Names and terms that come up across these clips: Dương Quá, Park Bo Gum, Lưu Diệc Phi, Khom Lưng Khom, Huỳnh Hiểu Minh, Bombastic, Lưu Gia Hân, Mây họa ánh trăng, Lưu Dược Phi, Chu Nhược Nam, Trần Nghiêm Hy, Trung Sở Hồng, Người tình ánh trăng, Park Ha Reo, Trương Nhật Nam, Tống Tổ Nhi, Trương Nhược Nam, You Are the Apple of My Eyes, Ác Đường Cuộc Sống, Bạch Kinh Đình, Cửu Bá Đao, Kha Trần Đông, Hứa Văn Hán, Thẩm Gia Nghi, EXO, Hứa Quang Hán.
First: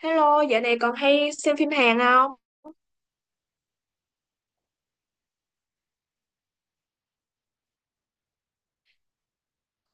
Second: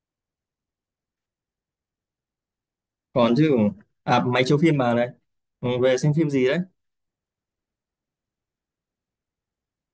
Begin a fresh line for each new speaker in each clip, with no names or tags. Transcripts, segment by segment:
Hello, dạo này còn hay xem phim Hàn không?
Còn chứ. À, máy chiếu phim mà này. Ừ, về xem phim gì đấy.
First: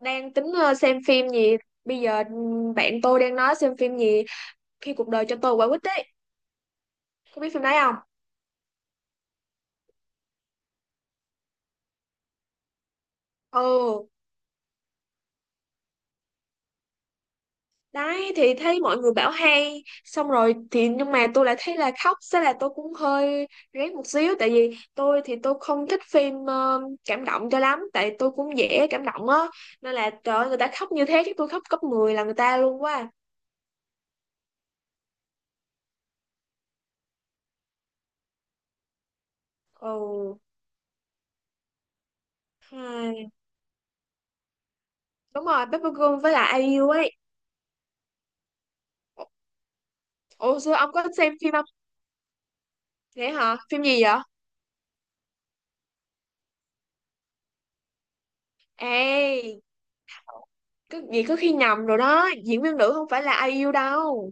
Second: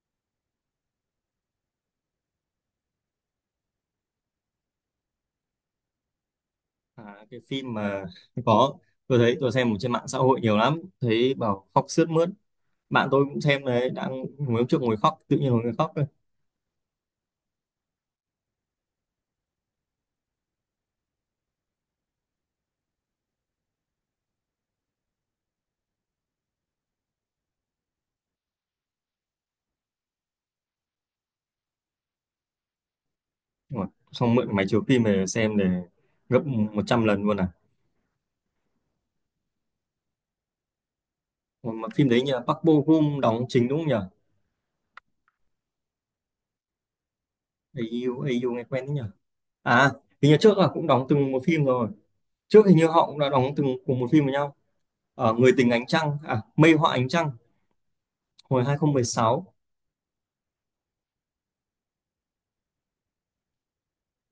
Đang tính xem phim gì? Bây giờ bạn tôi đang nói xem phim gì khi cuộc đời cho tôi quả quýt đấy.
À cái
Có biết phim
phim
đấy không?
mà có, tôi thấy tôi xem ở trên mạng xã hội nhiều lắm, thấy bảo khóc sướt mướt. Bạn tôi cũng xem đấy,
Ừ,
đang ngồi hôm trước ngồi khóc, tự nhiên ngồi ngồi khóc thôi.
đấy thì thấy mọi người bảo hay, xong rồi thì nhưng mà tôi lại thấy là khóc, thế là tôi cũng hơi rén một xíu tại vì tôi không thích phim cảm động cho lắm tại tôi cũng dễ cảm động á nên là trời ơi, người ta khóc như thế chứ tôi khóc gấp 10 là người ta luôn quá.
Nhưng mà xong mượn máy chiếu phim về xem để gấp 100 lần luôn à.
Ừ.
Mà phim đấy nhờ Park Bo Gum
Hai.
đóng chính đúng không nhờ?
Đúng rồi, Paper Girl với lại ai IU ấy.
AU, AU nghe quen đấy nhờ. À, hình như trước
Ủa
là
xưa
cũng
ông có
đóng từng
xem
một
phim không?
phim rồi. Trước hình như họ cũng đã
Thế
đóng
hả?
từng
Phim
cùng
gì
một
vậy?
phim với nhau ở Người tình ánh trăng, à Mây họa ánh trăng hồi 2016.
Ê, cứ gì cứ khi nhầm rồi đó, diễn viên nữ không phải là IU đâu.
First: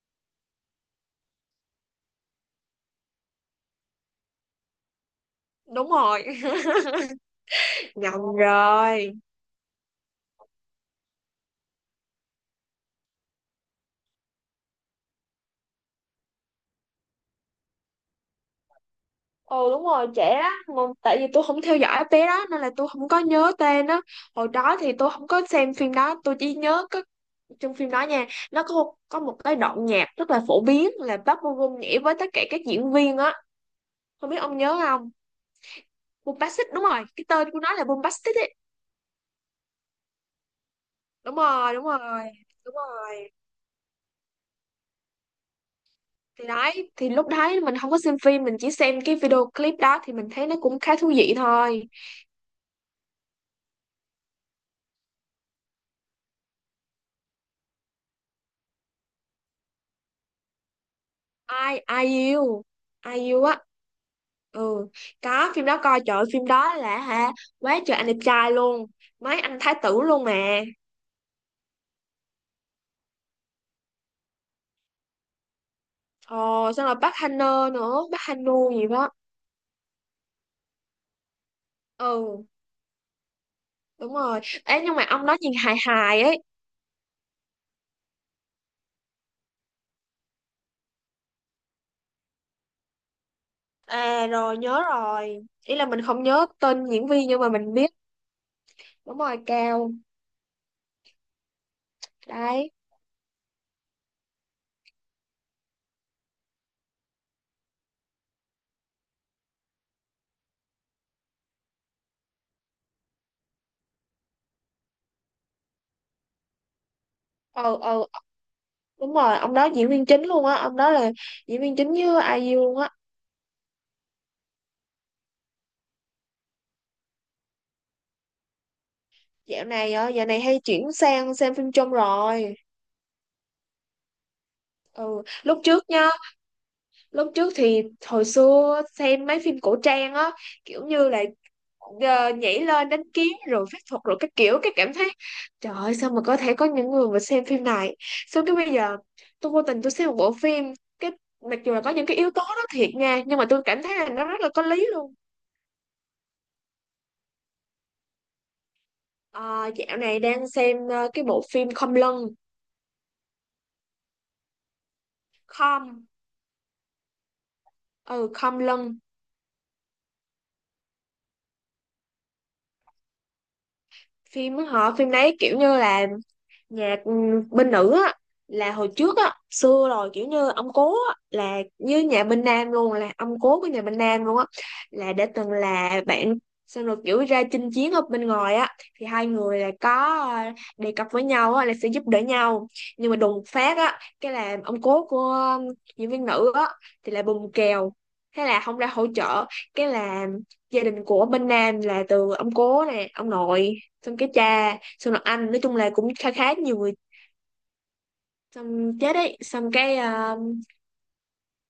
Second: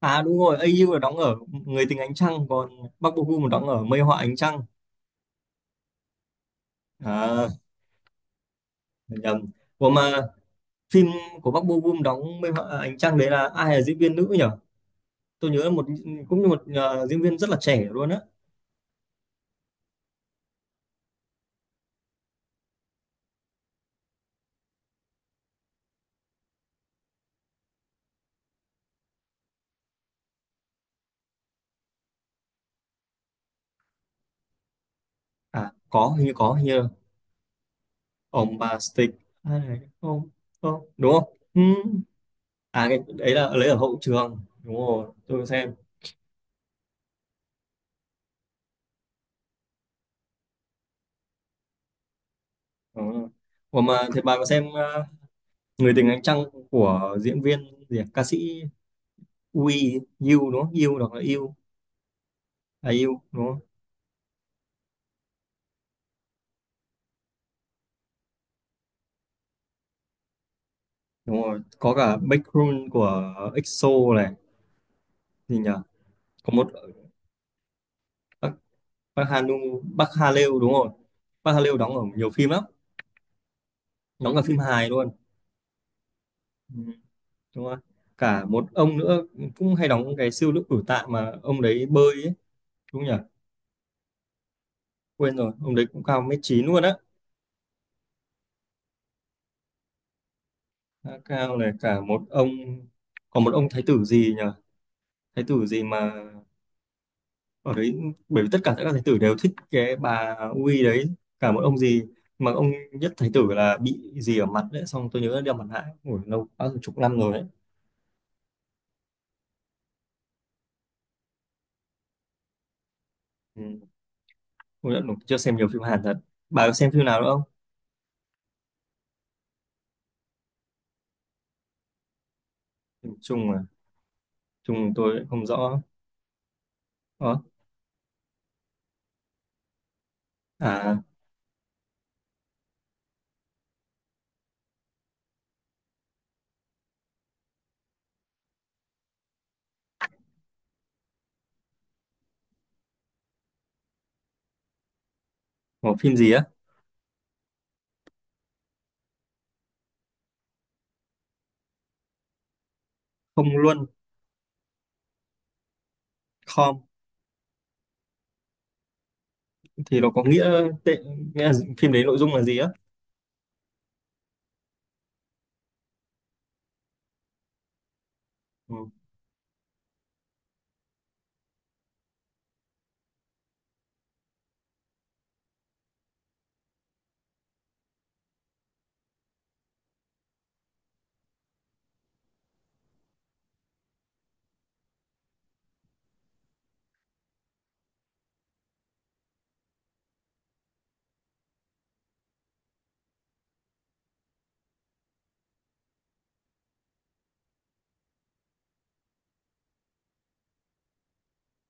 À đúng rồi, AU là đóng ở Người tình ánh trăng, còn Park Bo Gum đóng ở Mây họa ánh trăng.
Đúng rồi,
À
nhầm rồi.
nhầm. Ủa mà phim của Park Bo Gum đóng Mây họa ánh trăng đấy là ai là diễn viên nữ nhỉ? Tôi nhớ là một, cũng như một diễn viên rất là trẻ luôn á.
Ồ đúng rồi, trẻ á, mà tại vì tôi không theo dõi bé đó nên là tôi không có nhớ tên đó. Hồi đó thì tôi không có xem phim đó, tôi chỉ nhớ có trong phim đó nha, nó có một cái đoạn nhạc rất là phổ biến là Park Bo Gum nhảy với tất cả các diễn viên á. Không biết ông nhớ không?
À có hình như, có hình
Bombastic
như
đúng
là
rồi, cái tên của nó là Bombastic ấy.
ông bà Stick, ai này không, không đúng
Đúng
không? Ừ.
rồi, đúng rồi đúng
À cái
rồi
đấy là lấy ở hậu trường. Đúng rồi, tôi có xem.
Thì đấy thì lúc đấy mình không có xem phim, mình chỉ xem cái video clip đó thì mình thấy nó cũng khá thú vị thôi.
Đúng rồi. Ủa mà thế bà có xem Người tình ánh trăng của diễn viên gì à? Ca sĩ Wii yêu đúng không? Yêu, đọc là U.
Ai ai yêu,
À U
ai yêu
đúng
á,
không?
ừ, có phim đó coi, trời ơi, phim đó là hả, quá trời anh đẹp trai luôn, mấy anh thái tử luôn mà.
Đúng rồi có cả Backrun của EXO này, gì nhỉ, có một
Ồ xong rồi bác Hanơ nữa, bác
Park,
Hanu gì đó.
Park Hanu. Park Ha Reo đúng rồi. Park Ha Reo đóng ở nhiều
Ừ,
phim lắm,
đúng
đóng
rồi.
cả phim
Ấy
hài
nhưng mà
luôn.
ông đó nhìn hài hài ấy.
Ừ, đúng rồi. Cả một ông nữa cũng hay đóng cái siêu nữ cử tạ, mà ông đấy bơi ấy, đúng nhỉ?
À rồi nhớ
Quên
rồi,
rồi, ông
ý
đấy
là mình
cũng cao
không
một mét
nhớ
chín luôn
tên
á.
diễn viên nhưng mà mình biết. Đúng rồi, cao
Khá cao này cả một ông.
đấy.
Còn một ông thái tử gì nhỉ, thái tử gì mà ở đấy, bởi vì tất cả các thái tử đều thích cái bà Uy đấy. Cả một ông gì mà ông nhất thái tử là bị gì ở mặt đấy, xong tôi nhớ là đeo mặt nạ. Ngồi lâu quá rồi, chục năm rồi đấy.
Ờ ờ, đúng rồi, ông đó diễn viên chính luôn á, ông đó là diễn viên chính với IU luôn á.
Ừ, tôi chưa xem nhiều phim Hàn thật. Bà có xem phim nào nữa không?
Dạo này dạo này hay chuyển sang xem phim trung rồi.
Phim Trung à? Trung
Ừ,
tôi không
lúc
rõ
trước nhá, lúc
đó.
trước thì hồi xưa xem mấy phim cổ trang á, kiểu
À
như là nhảy lên đánh kiếm rồi phép thuật rồi các kiểu, cái cảm thấy trời ơi sao mà có thể có những người mà xem phim này. Xong cái bây giờ tôi vô tình tôi xem một bộ phim, cái mặc dù là có những cái yếu tố đó thiệt nha nhưng mà tôi cảm thấy là nó rất là có lý luôn.
có phim gì á?
Ờ, dạo này đang xem cái bộ phim Khom Lưng.
Không luôn.
Khom,
Com
ừ, Khom Lưng.
thì nó có nghĩa tệ, nghĩa là phim đấy nội dung là gì á?
Phim phim đấy kiểu như là nhạc, bên nữ á, là
Ừ.
hồi trước á, xưa rồi kiểu như ông cố á, là như nhà bên nam luôn, là ông cố của nhà bên nam luôn á, là đã từng là bạn, xong rồi kiểu ra chinh chiến ở bên ngoài á, thì hai người là có đề cập với nhau á là sẽ giúp đỡ nhau. Nhưng mà đùng phát á cái là ông cố của diễn viên nữ á thì là bùng kèo, thế là không ra hỗ trợ. Cái là gia đình của bên nam là từ ông cố nè ông nội xong cái cha xong rồi anh, nói chung là cũng khá khá nhiều người xong chết ấy, xong cái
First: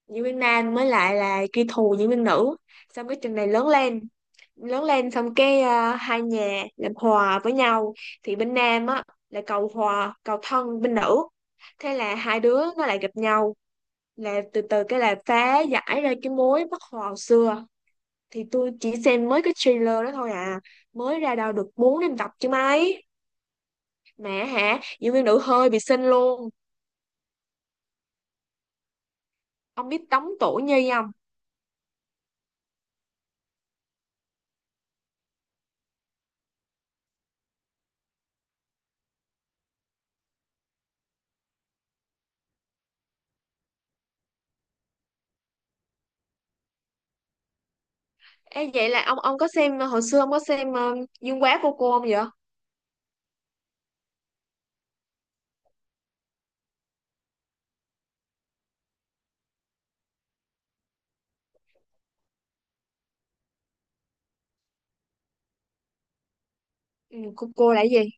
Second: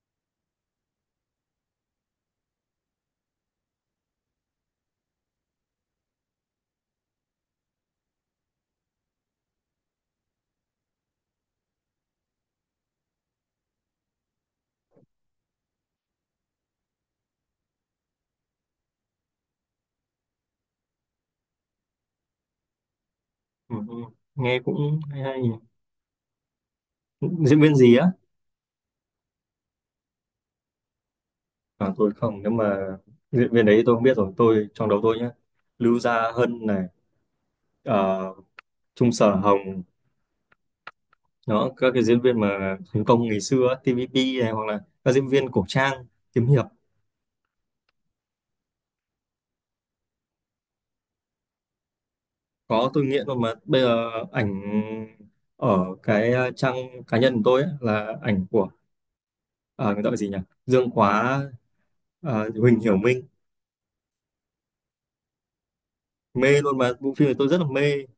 diễn viên nam mới lại là kẻ thù diễn viên nữ. Xong cái chừng này lớn lên, xong cái hai nhà làm hòa với nhau, thì bên nam á là cầu hòa cầu thân bên nữ, thế là hai đứa nó lại gặp nhau, là từ từ cái là phá giải ra cái mối bất hòa xưa. Thì tôi chỉ xem mới cái trailer đó thôi à, mới ra đâu được 4 năm tập chứ mấy.
Ừ. Ừ.
Mẹ
Nghe
hả,
cũng
diễn
hay
viên nữ
hay nhỉ.
hơi bị xinh luôn.
Diễn viên gì á?
Ông biết Tống Tổ Nhi không?
À, tôi không, nếu mà diễn viên đấy tôi không biết rồi. Tôi trong đầu tôi nhá, Lưu Gia Hân này, ờ, Trung Sở Hồng đó, các cái diễn viên mà thành công ngày xưa á, TVP này, hoặc là các diễn viên cổ trang, kiếm hiệp.
Ê, vậy là ông có xem hồi xưa ông có xem Dương Quá cô không vậy?
Có, tôi nghiện luôn. Mà bây giờ ảnh ở cái trang cá nhân của tôi ấy, là ảnh của ờ, người ta gọi gì nhỉ, Dương Quá, Huỳnh Hiểu Minh, mê luôn. Mà bộ
Ừ,
phim này tôi rất là
cô là cái
mê.
gì?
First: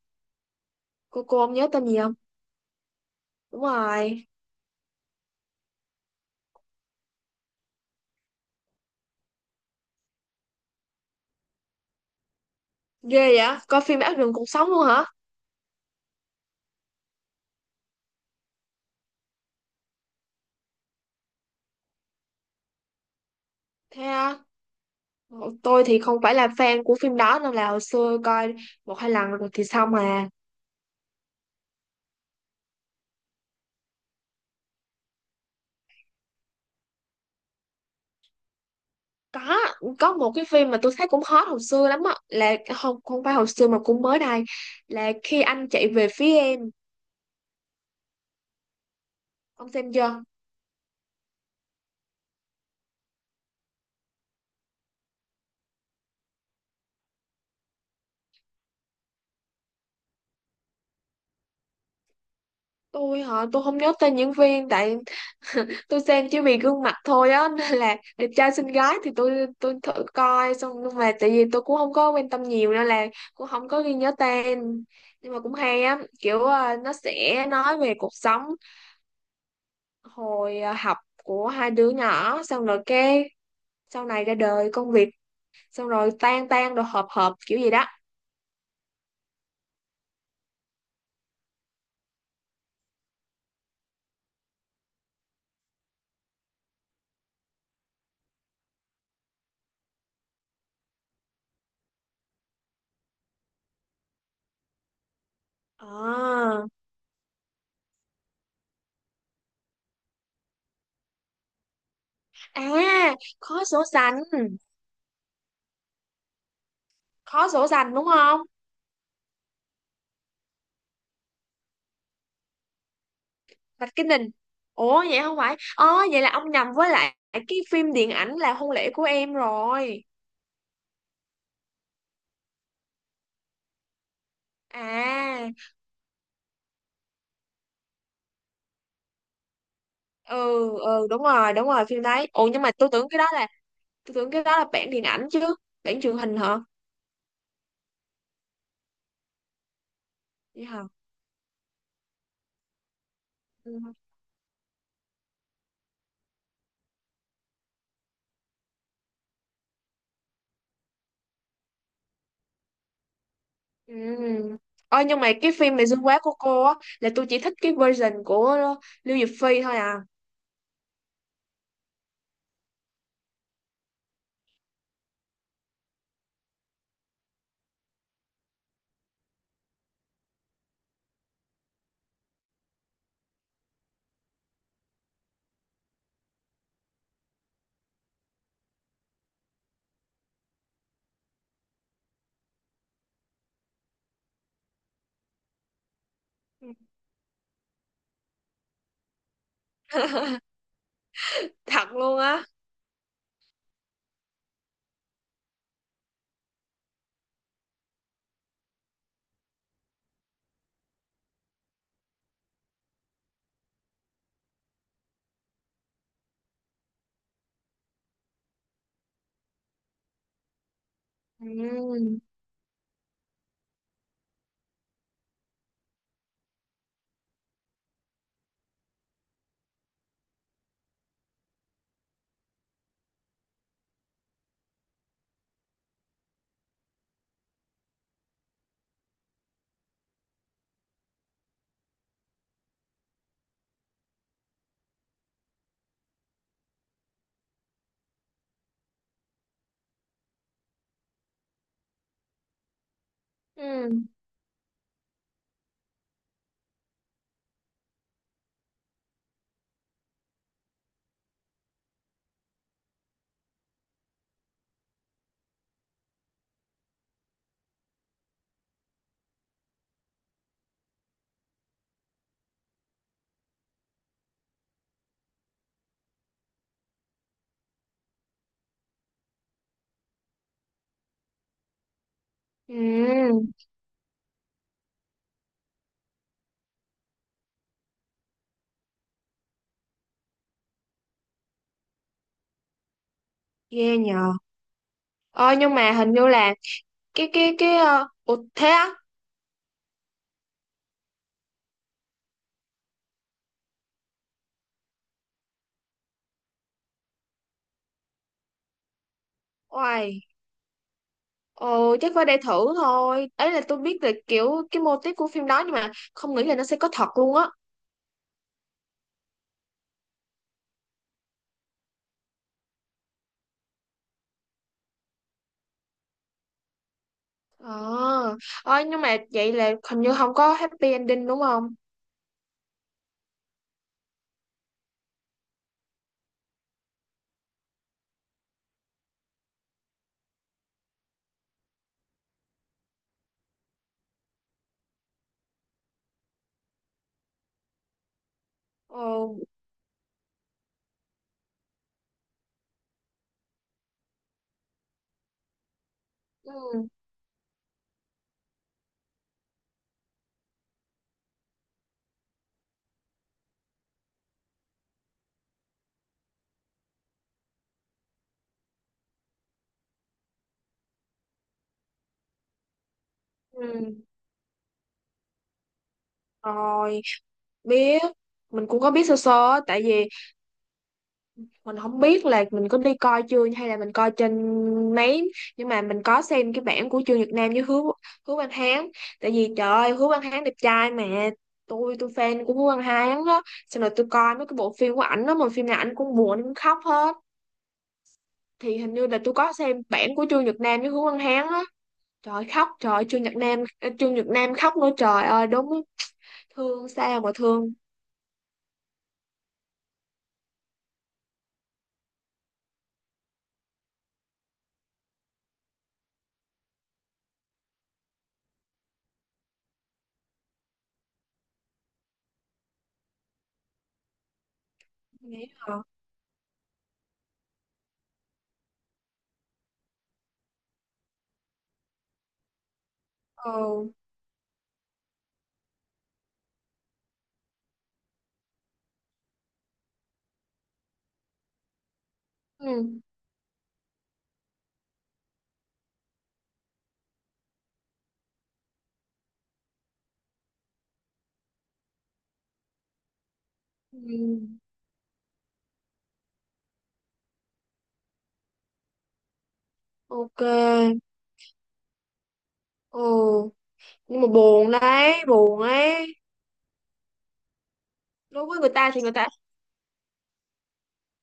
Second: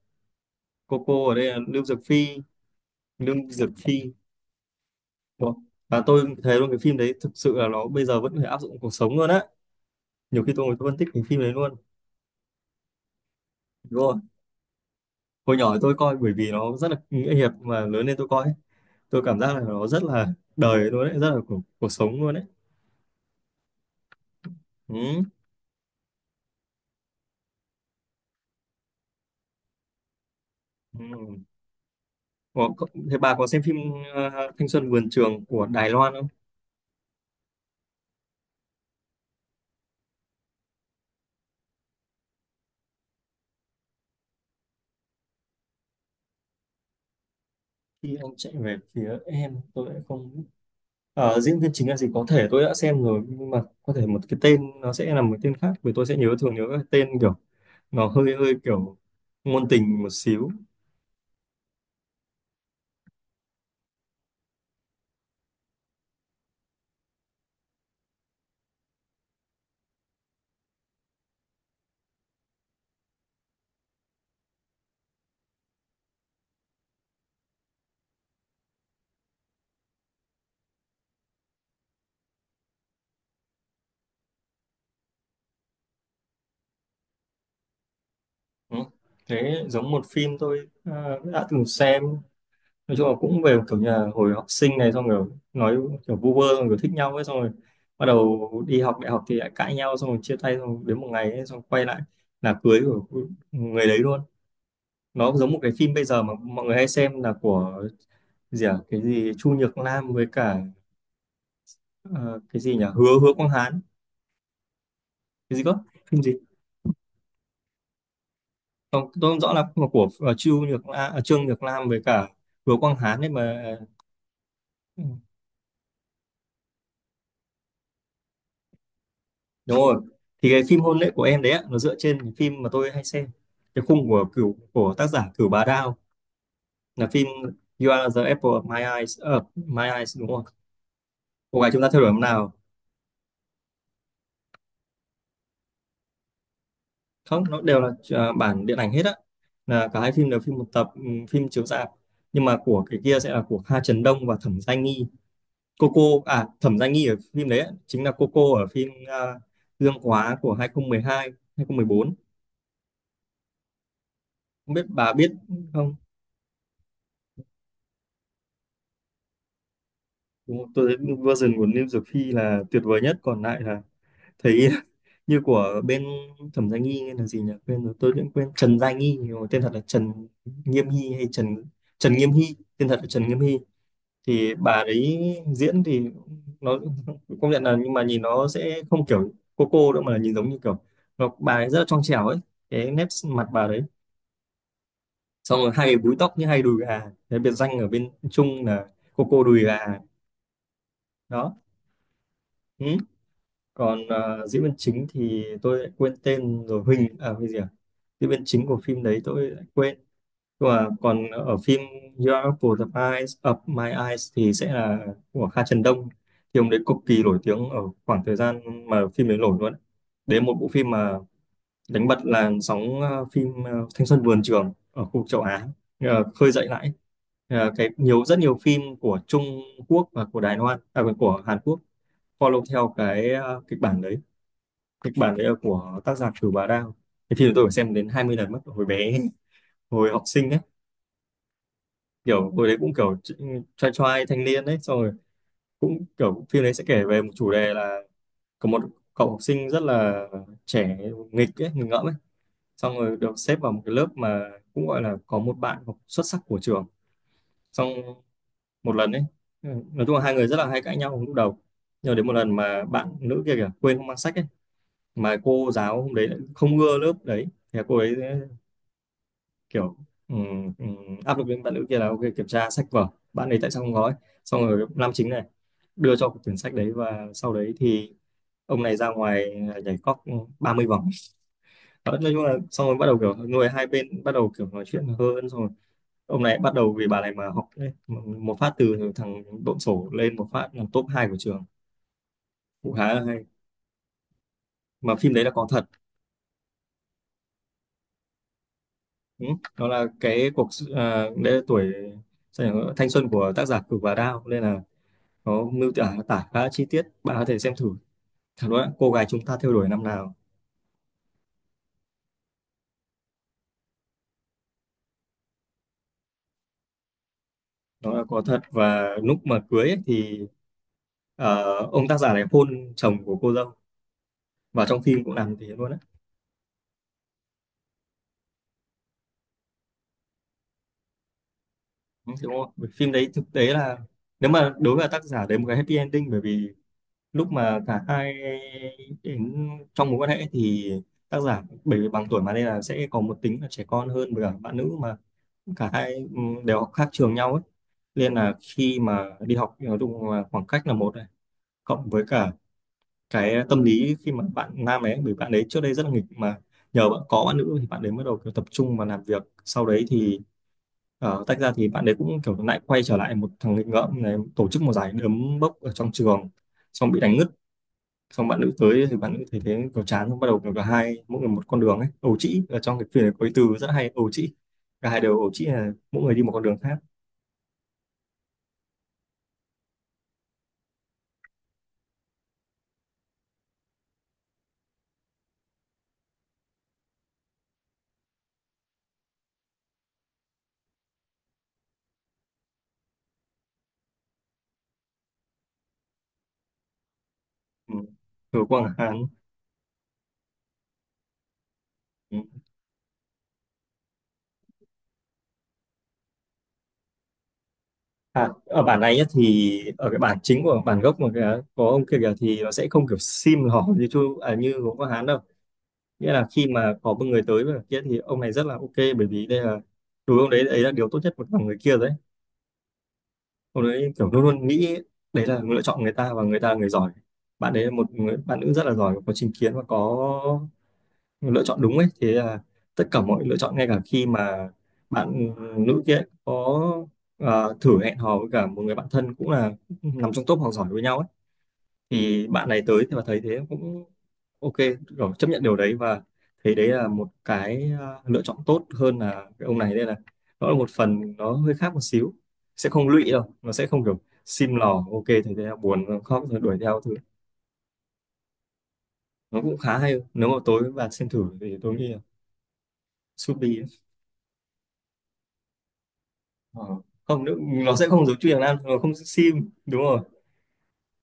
cô
cô
cô ở
cô
đây
ông
là
nhớ
Lưu
tên gì
Dược
không?
Phi. Lưu
Đúng
Dược Phi.
rồi.
Ủa, và tôi thấy luôn cái phim đấy thực sự là nó bây giờ vẫn có thể áp dụng cuộc sống luôn á. Nhiều khi tôi ngồi tôi phân tích cái phim đấy luôn.
Ghê vậy coi phim
Đúng rồi.
Ác Đường Cuộc Sống luôn hả?
Hồi nhỏ tôi coi bởi vì nó rất là nghĩa hiệp, mà lớn lên tôi coi ấy, tôi cảm giác là nó rất là đời luôn đấy, rất là cuộc sống luôn đấy.
Thế à?
Ừ.
Tôi thì không phải là fan của phim đó nên là hồi xưa coi một hai lần rồi thì xong à.
Ừ. Ủa, thế bà có xem phim ờ, Thanh xuân vườn trường của Đài Loan không?
có có một cái phim mà tôi thấy cũng hot hồi xưa lắm á là không, không phải hồi xưa mà cũng mới đây, là khi anh chạy về phía em.
Khi anh chạy về phía em
Ông
tôi
xem
lại
chưa?
không. Ờ, diễn viên chính là gì, có thể tôi đã xem rồi nhưng mà có thể một cái tên nó sẽ là một tên khác, vì tôi sẽ nhớ, thường nhớ cái tên kiểu, nó hơi hơi kiểu ngôn tình một xíu.
Tôi hả, tôi không nhớ tên diễn viên tại tôi xem chỉ vì gương mặt thôi á nên là đẹp trai xinh gái thì tôi thử coi xong, nhưng mà tại vì tôi cũng không có quan tâm nhiều nên là cũng không có ghi nhớ tên. Nhưng mà cũng hay á, kiểu nó sẽ nói về cuộc sống hồi học của hai đứa nhỏ, xong rồi cái sau này ra đời công việc, xong rồi tan tan rồi hợp hợp kiểu gì đó.
Ừ. Thế giống một phim tôi đã từng xem, nói chung là cũng về kiểu nhà hồi học sinh này, xong rồi nói kiểu vu vơ xong rồi thích nhau ấy, xong rồi bắt đầu đi học đại học thì lại cãi nhau, xong rồi chia tay, xong rồi đến một ngày ấy, xong quay lại là cưới của người đấy luôn. Nó giống một cái phim bây giờ mà
À,
mọi người hay xem là của gì à? Cái gì Chu Nhược Nam với cả ờ, cái gì nhỉ,
à
Hứa Hứa Quang
khó
Hán.
sổ sành,
Cái gì cơ, phim gì?
khó sổ sành đúng không?
Không, tôi không rõ lắm, mà của Chu Nhược Nam, à Trương Nhược Nam với cả Hứa Quang Hán đấy, mà
Bạch Kinh đình,
ừ,
ủa vậy không phải ờ, vậy là ông nhầm với lại cái phim điện ảnh là hôn lễ của em
đúng rồi.
rồi.
Thì cái phim hôn lễ của em đấy ạ, nó dựa trên cái phim mà tôi hay xem, cái khung của tác giả Cửu
À,
Bá Đao, là phim You Are the Apple of My Eyes. Ờ, My Eyes đúng không,
ừ, ừ đúng rồi,
cô gái chúng ta theo
phim
đuổi hôm
đấy, ủa
nào.
nhưng mà tôi tưởng cái đó là, tôi tưởng cái đó là bản điện ảnh chứ, bản truyền hình hả?
Không, nó đều là bản điện ảnh hết á, là cả hai phim đều phim một
Vậy hả?
tập, phim chiếu rạp. Nhưng mà của cái kia sẽ là của
Ừ.
Kha Trần Đông và Thẩm Gia Nghi. Coco, à Thẩm Gia Nghi ở phim đấy á, chính là Coco ở phim Gương Quá của 2012, 2014, không một bốn,
Ừ.
không biết
Ờ,
bà
nhưng
biết
mà cái phim mà
không.
Dương Quá của cô á là tôi chỉ thích cái version của Lưu Diệc Phi thôi à.
Đúng không? Tôi thấy version của Lim Dược Phi là tuyệt vời nhất, còn lại là thấy như của bên Thẩm Gia Nghi. Là gì nhỉ, quên rồi, tôi cũng quên. Trần Gia Nghi, nhưng mà tên thật là Nghiêm Hy, hay Trần Trần Nghiêm Hy, tên thật là Trần Nghiêm Hy. Thì bà ấy diễn thì nó công nhận là, nhưng mà nhìn nó sẽ không kiểu cô đâu, mà là nhìn giống như kiểu, nó, bà ấy rất là trong trẻo ấy, cái nét mặt bà đấy, xong rồi hay búi tóc như hay
Ừ.
đùi gà. Cái biệt danh ở bên Trung là cô đùi gà đó.
Thật luôn á.
Ừ. Còn diễn viên chính thì tôi lại quên tên rồi, Huỳnh à cái gì à, diễn viên chính của phim đấy tôi lại quên. Và còn ở phim Your Are Apple of My Eyes, Up My Eyes thì sẽ là của Kha Trần Đông, thì ông đấy cực kỳ nổi tiếng ở khoảng thời gian mà phim đấy nổi luôn đấy. Đấy là một bộ phim mà đánh
Ừ.
bật làn sóng phim thanh xuân vườn trường ở khu vực châu Á, khơi dậy lại. Ờ, nhiều rất nhiều phim của Trung Quốc và của Đài Loan, à quên, của Hàn Quốc follow theo cái kịch bản đấy. Kịch bản đấy là của tác giả Cửu Bà Đao. Thì phim này tôi phải xem đến 20 lần mất hồi bé, hồi học sinh, kiểu hồi đấy cũng kiểu trai trai thanh niên đấy, xong rồi cũng kiểu phim đấy sẽ kể về một chủ đề là có một cậu học sinh rất là trẻ, nghịch ấy, nghịch ngợm ấy, xong rồi được xếp vào một
Ừ.
cái lớp mà cũng gọi là có một bạn học xuất sắc của trường. Xong một lần ấy, ừ, nói chung là hai người rất là hay cãi nhau lúc đầu, nhưng đến một lần mà bạn nữ kia kìa quên không mang sách ấy, mà cô giáo hôm đấy lại không ưa lớp đấy, thì cô ấy kiểu, ừ, ừ, áp lực lên bạn nữ kia là ok kiểm tra sách vở, bạn ấy tại sao không có ấy. Xong rồi nam chính này đưa cho quyển sách đấy, và sau đấy thì ông này ra ngoài, à nhảy cóc 30 vòng. Đó, nói chung là xong rồi bắt đầu kiểu
Ừ.
người hai bên bắt đầu kiểu nói chuyện hơn, xong rồi ông này bắt đầu vì bà này mà học đấy, một phát từ thằng độn sổ lên một phát là top 2 của trường. Cũng khá là hay.
Ghê nhờ.
Mà phim đấy là
Ờ
có
nhưng
thật.
mà hình như là cái ủa thế á.
Ừ. Đó là cái à, đấy là tuổi sao nhỉ, thanh xuân của tác giả Cửu và Đao, nên là nó tả tả khá chi tiết, bạn có thể xem thử. Thật đó, cô gái chúng ta theo đuổi năm
Oài,
nào.
ồ chắc phải để thử thôi. Ấy là tôi biết là kiểu cái mô típ của phim đó nhưng mà không nghĩ là nó sẽ có thật luôn á.
Nó là có thật, và lúc mà cưới ấy, thì ông tác giả này hôn chồng của cô dâu, và trong phim cũng làm thế luôn á.
Ờ, à, nhưng mà vậy là hình như không có happy ending đúng không?
Ừ, đúng không? Bởi phim đấy thực tế là nếu mà đối với tác giả đấy một cái happy ending, bởi vì lúc mà cả hai đến trong mối quan hệ thì tác giả bởi vì bằng tuổi mà, nên là sẽ có một tính là trẻ con hơn với cả bạn nữ mà. Cả hai đều học khác trường nhau ấy, nên là khi mà
Ồ,
đi học thì nói chung là khoảng cách là một này, cộng với cả cái tâm lý khi mà bạn nam ấy, bởi bạn ấy trước đây rất là nghịch mà,
ừ,
nhờ bạn có bạn nữ thì bạn ấy bắt đầu kiểu tập trung vào làm việc. Sau đấy thì tách ra thì bạn ấy cũng kiểu lại quay trở lại một thằng nghịch ngợm này, tổ chức một giải đấm bốc ở trong trường, xong bị đánh ngất, xong bạn nữ tới thì bạn nữ thấy thế kiểu chán, xong bắt đầu kiểu cả hai mỗi người một con đường ấy. Ẩu trĩ, ở trong cái phim này có cái từ rất
ừ.
hay, ẩu trĩ. Cả hai đều ẩu trĩ là mỗi người đi một con đường khác.
Rồi, biết. Mình cũng có biết sơ sơ á, tại vì mình không biết là mình có đi coi chưa hay là mình coi trên mấy, nhưng mà mình có xem cái bản của Trương Nhật Nam với Hứa Hứa Văn Hán, tại vì trời ơi Hứa Văn Hán đẹp trai mà. Tôi fan của Hứa Văn Hán á, xong rồi tôi coi mấy cái bộ phim của ảnh đó mà phim nào ảnh cũng buồn, ảnh cũng khóc hết.
Ừ. Từ
Thì
Quang
hình như là
Hán.
tôi có xem bản của Trương Nhật Nam với Hứa Văn Hán á, trời
Ừ.
ơi, khóc, trời ơi, Trương Nhật Nam, Trương Nhật Nam khóc nữa, trời ơi đúng, thương sao mà thương.
À, ở bản này nhá, thì ở cái bản chính của bản gốc mà cái, có ông kia kìa thì nó sẽ không kiểu sim hỏ như chú, à như gốm có Hán đâu. Nghĩa là khi mà có một người tới với cả kia thì ông này rất là ok, bởi vì đây là, đối với ông đấy đấy là điều tốt nhất của người kia rồi đấy. Ông đấy kiểu luôn luôn nghĩ đấy
Nghĩ
là
hả?
lựa chọn người ta, và người ta là người giỏi, bạn đấy là một người bạn nữ rất là giỏi, có trình kiến và có lựa chọn đúng ấy. Thế là tất cả mọi lựa chọn, ngay
Ừ.
cả khi mà bạn nữ kia có thử hẹn hò với cả một người bạn thân, cũng là nằm trong top học giỏi với nhau ấy, thì bạn
Ừ.
này tới thì mà thấy thế cũng ok, rồi chấp nhận điều đấy, và thấy đấy là một cái lựa chọn tốt hơn là cái ông này, nên là nó là một phần nó hơi khác một xíu, sẽ không lụy đâu, nó sẽ không kiểu
Ừ.
sim lò, ok thấy thế là buồn rồi khóc rồi đuổi theo thứ. Nó cũng khá hay,
Ok.
nếu mà tối bạn xem thử thì tôi nghĩ là
Ừ.
Subi.
Nhưng mà buồn đấy, buồn ấy.
Ờ. Không nữa, nó sẽ không giống
Đối
chui
với
Hàng
người
Nam,
ta
nó
thì người
không
ta,
sim đúng rồi.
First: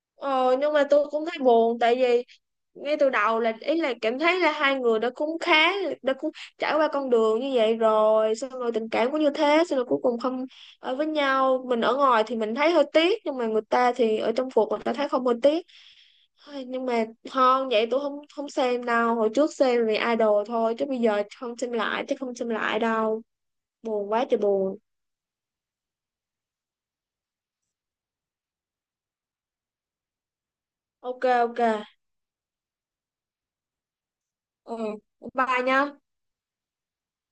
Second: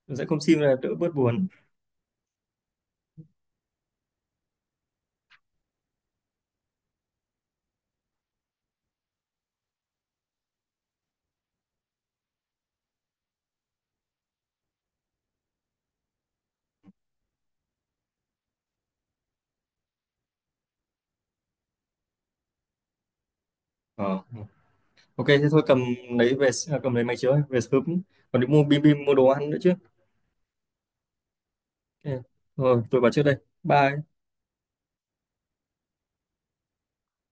Nó sẽ không
ờ
sim là
nhưng mà
đỡ
tôi
bớt
cũng thấy
buồn.
buồn tại vì ngay từ đầu là ý là cảm thấy là hai người đã cũng khá, đã cũng trải qua con đường như vậy rồi, xong rồi tình cảm cũng như thế, xong rồi cuối cùng không ở với nhau, mình ở ngoài thì mình thấy hơi tiếc nhưng mà người ta thì ở trong cuộc người ta thấy không hơi tiếc. Ai, nhưng mà không, vậy tôi không, không xem đâu, hồi trước xem vì idol thôi chứ bây giờ không xem lại, chứ không xem lại đâu, buồn
Ờ.
quá trời buồn.
Ok thế thôi, cầm lấy về, à cầm lấy máy chiếu ấy, về sớm còn đi mua bim bim mua đồ ăn nữa chứ.
Ok. Ok.
Ok. Rồi tôi vào trước đây, bye.
Ừ, bye nha.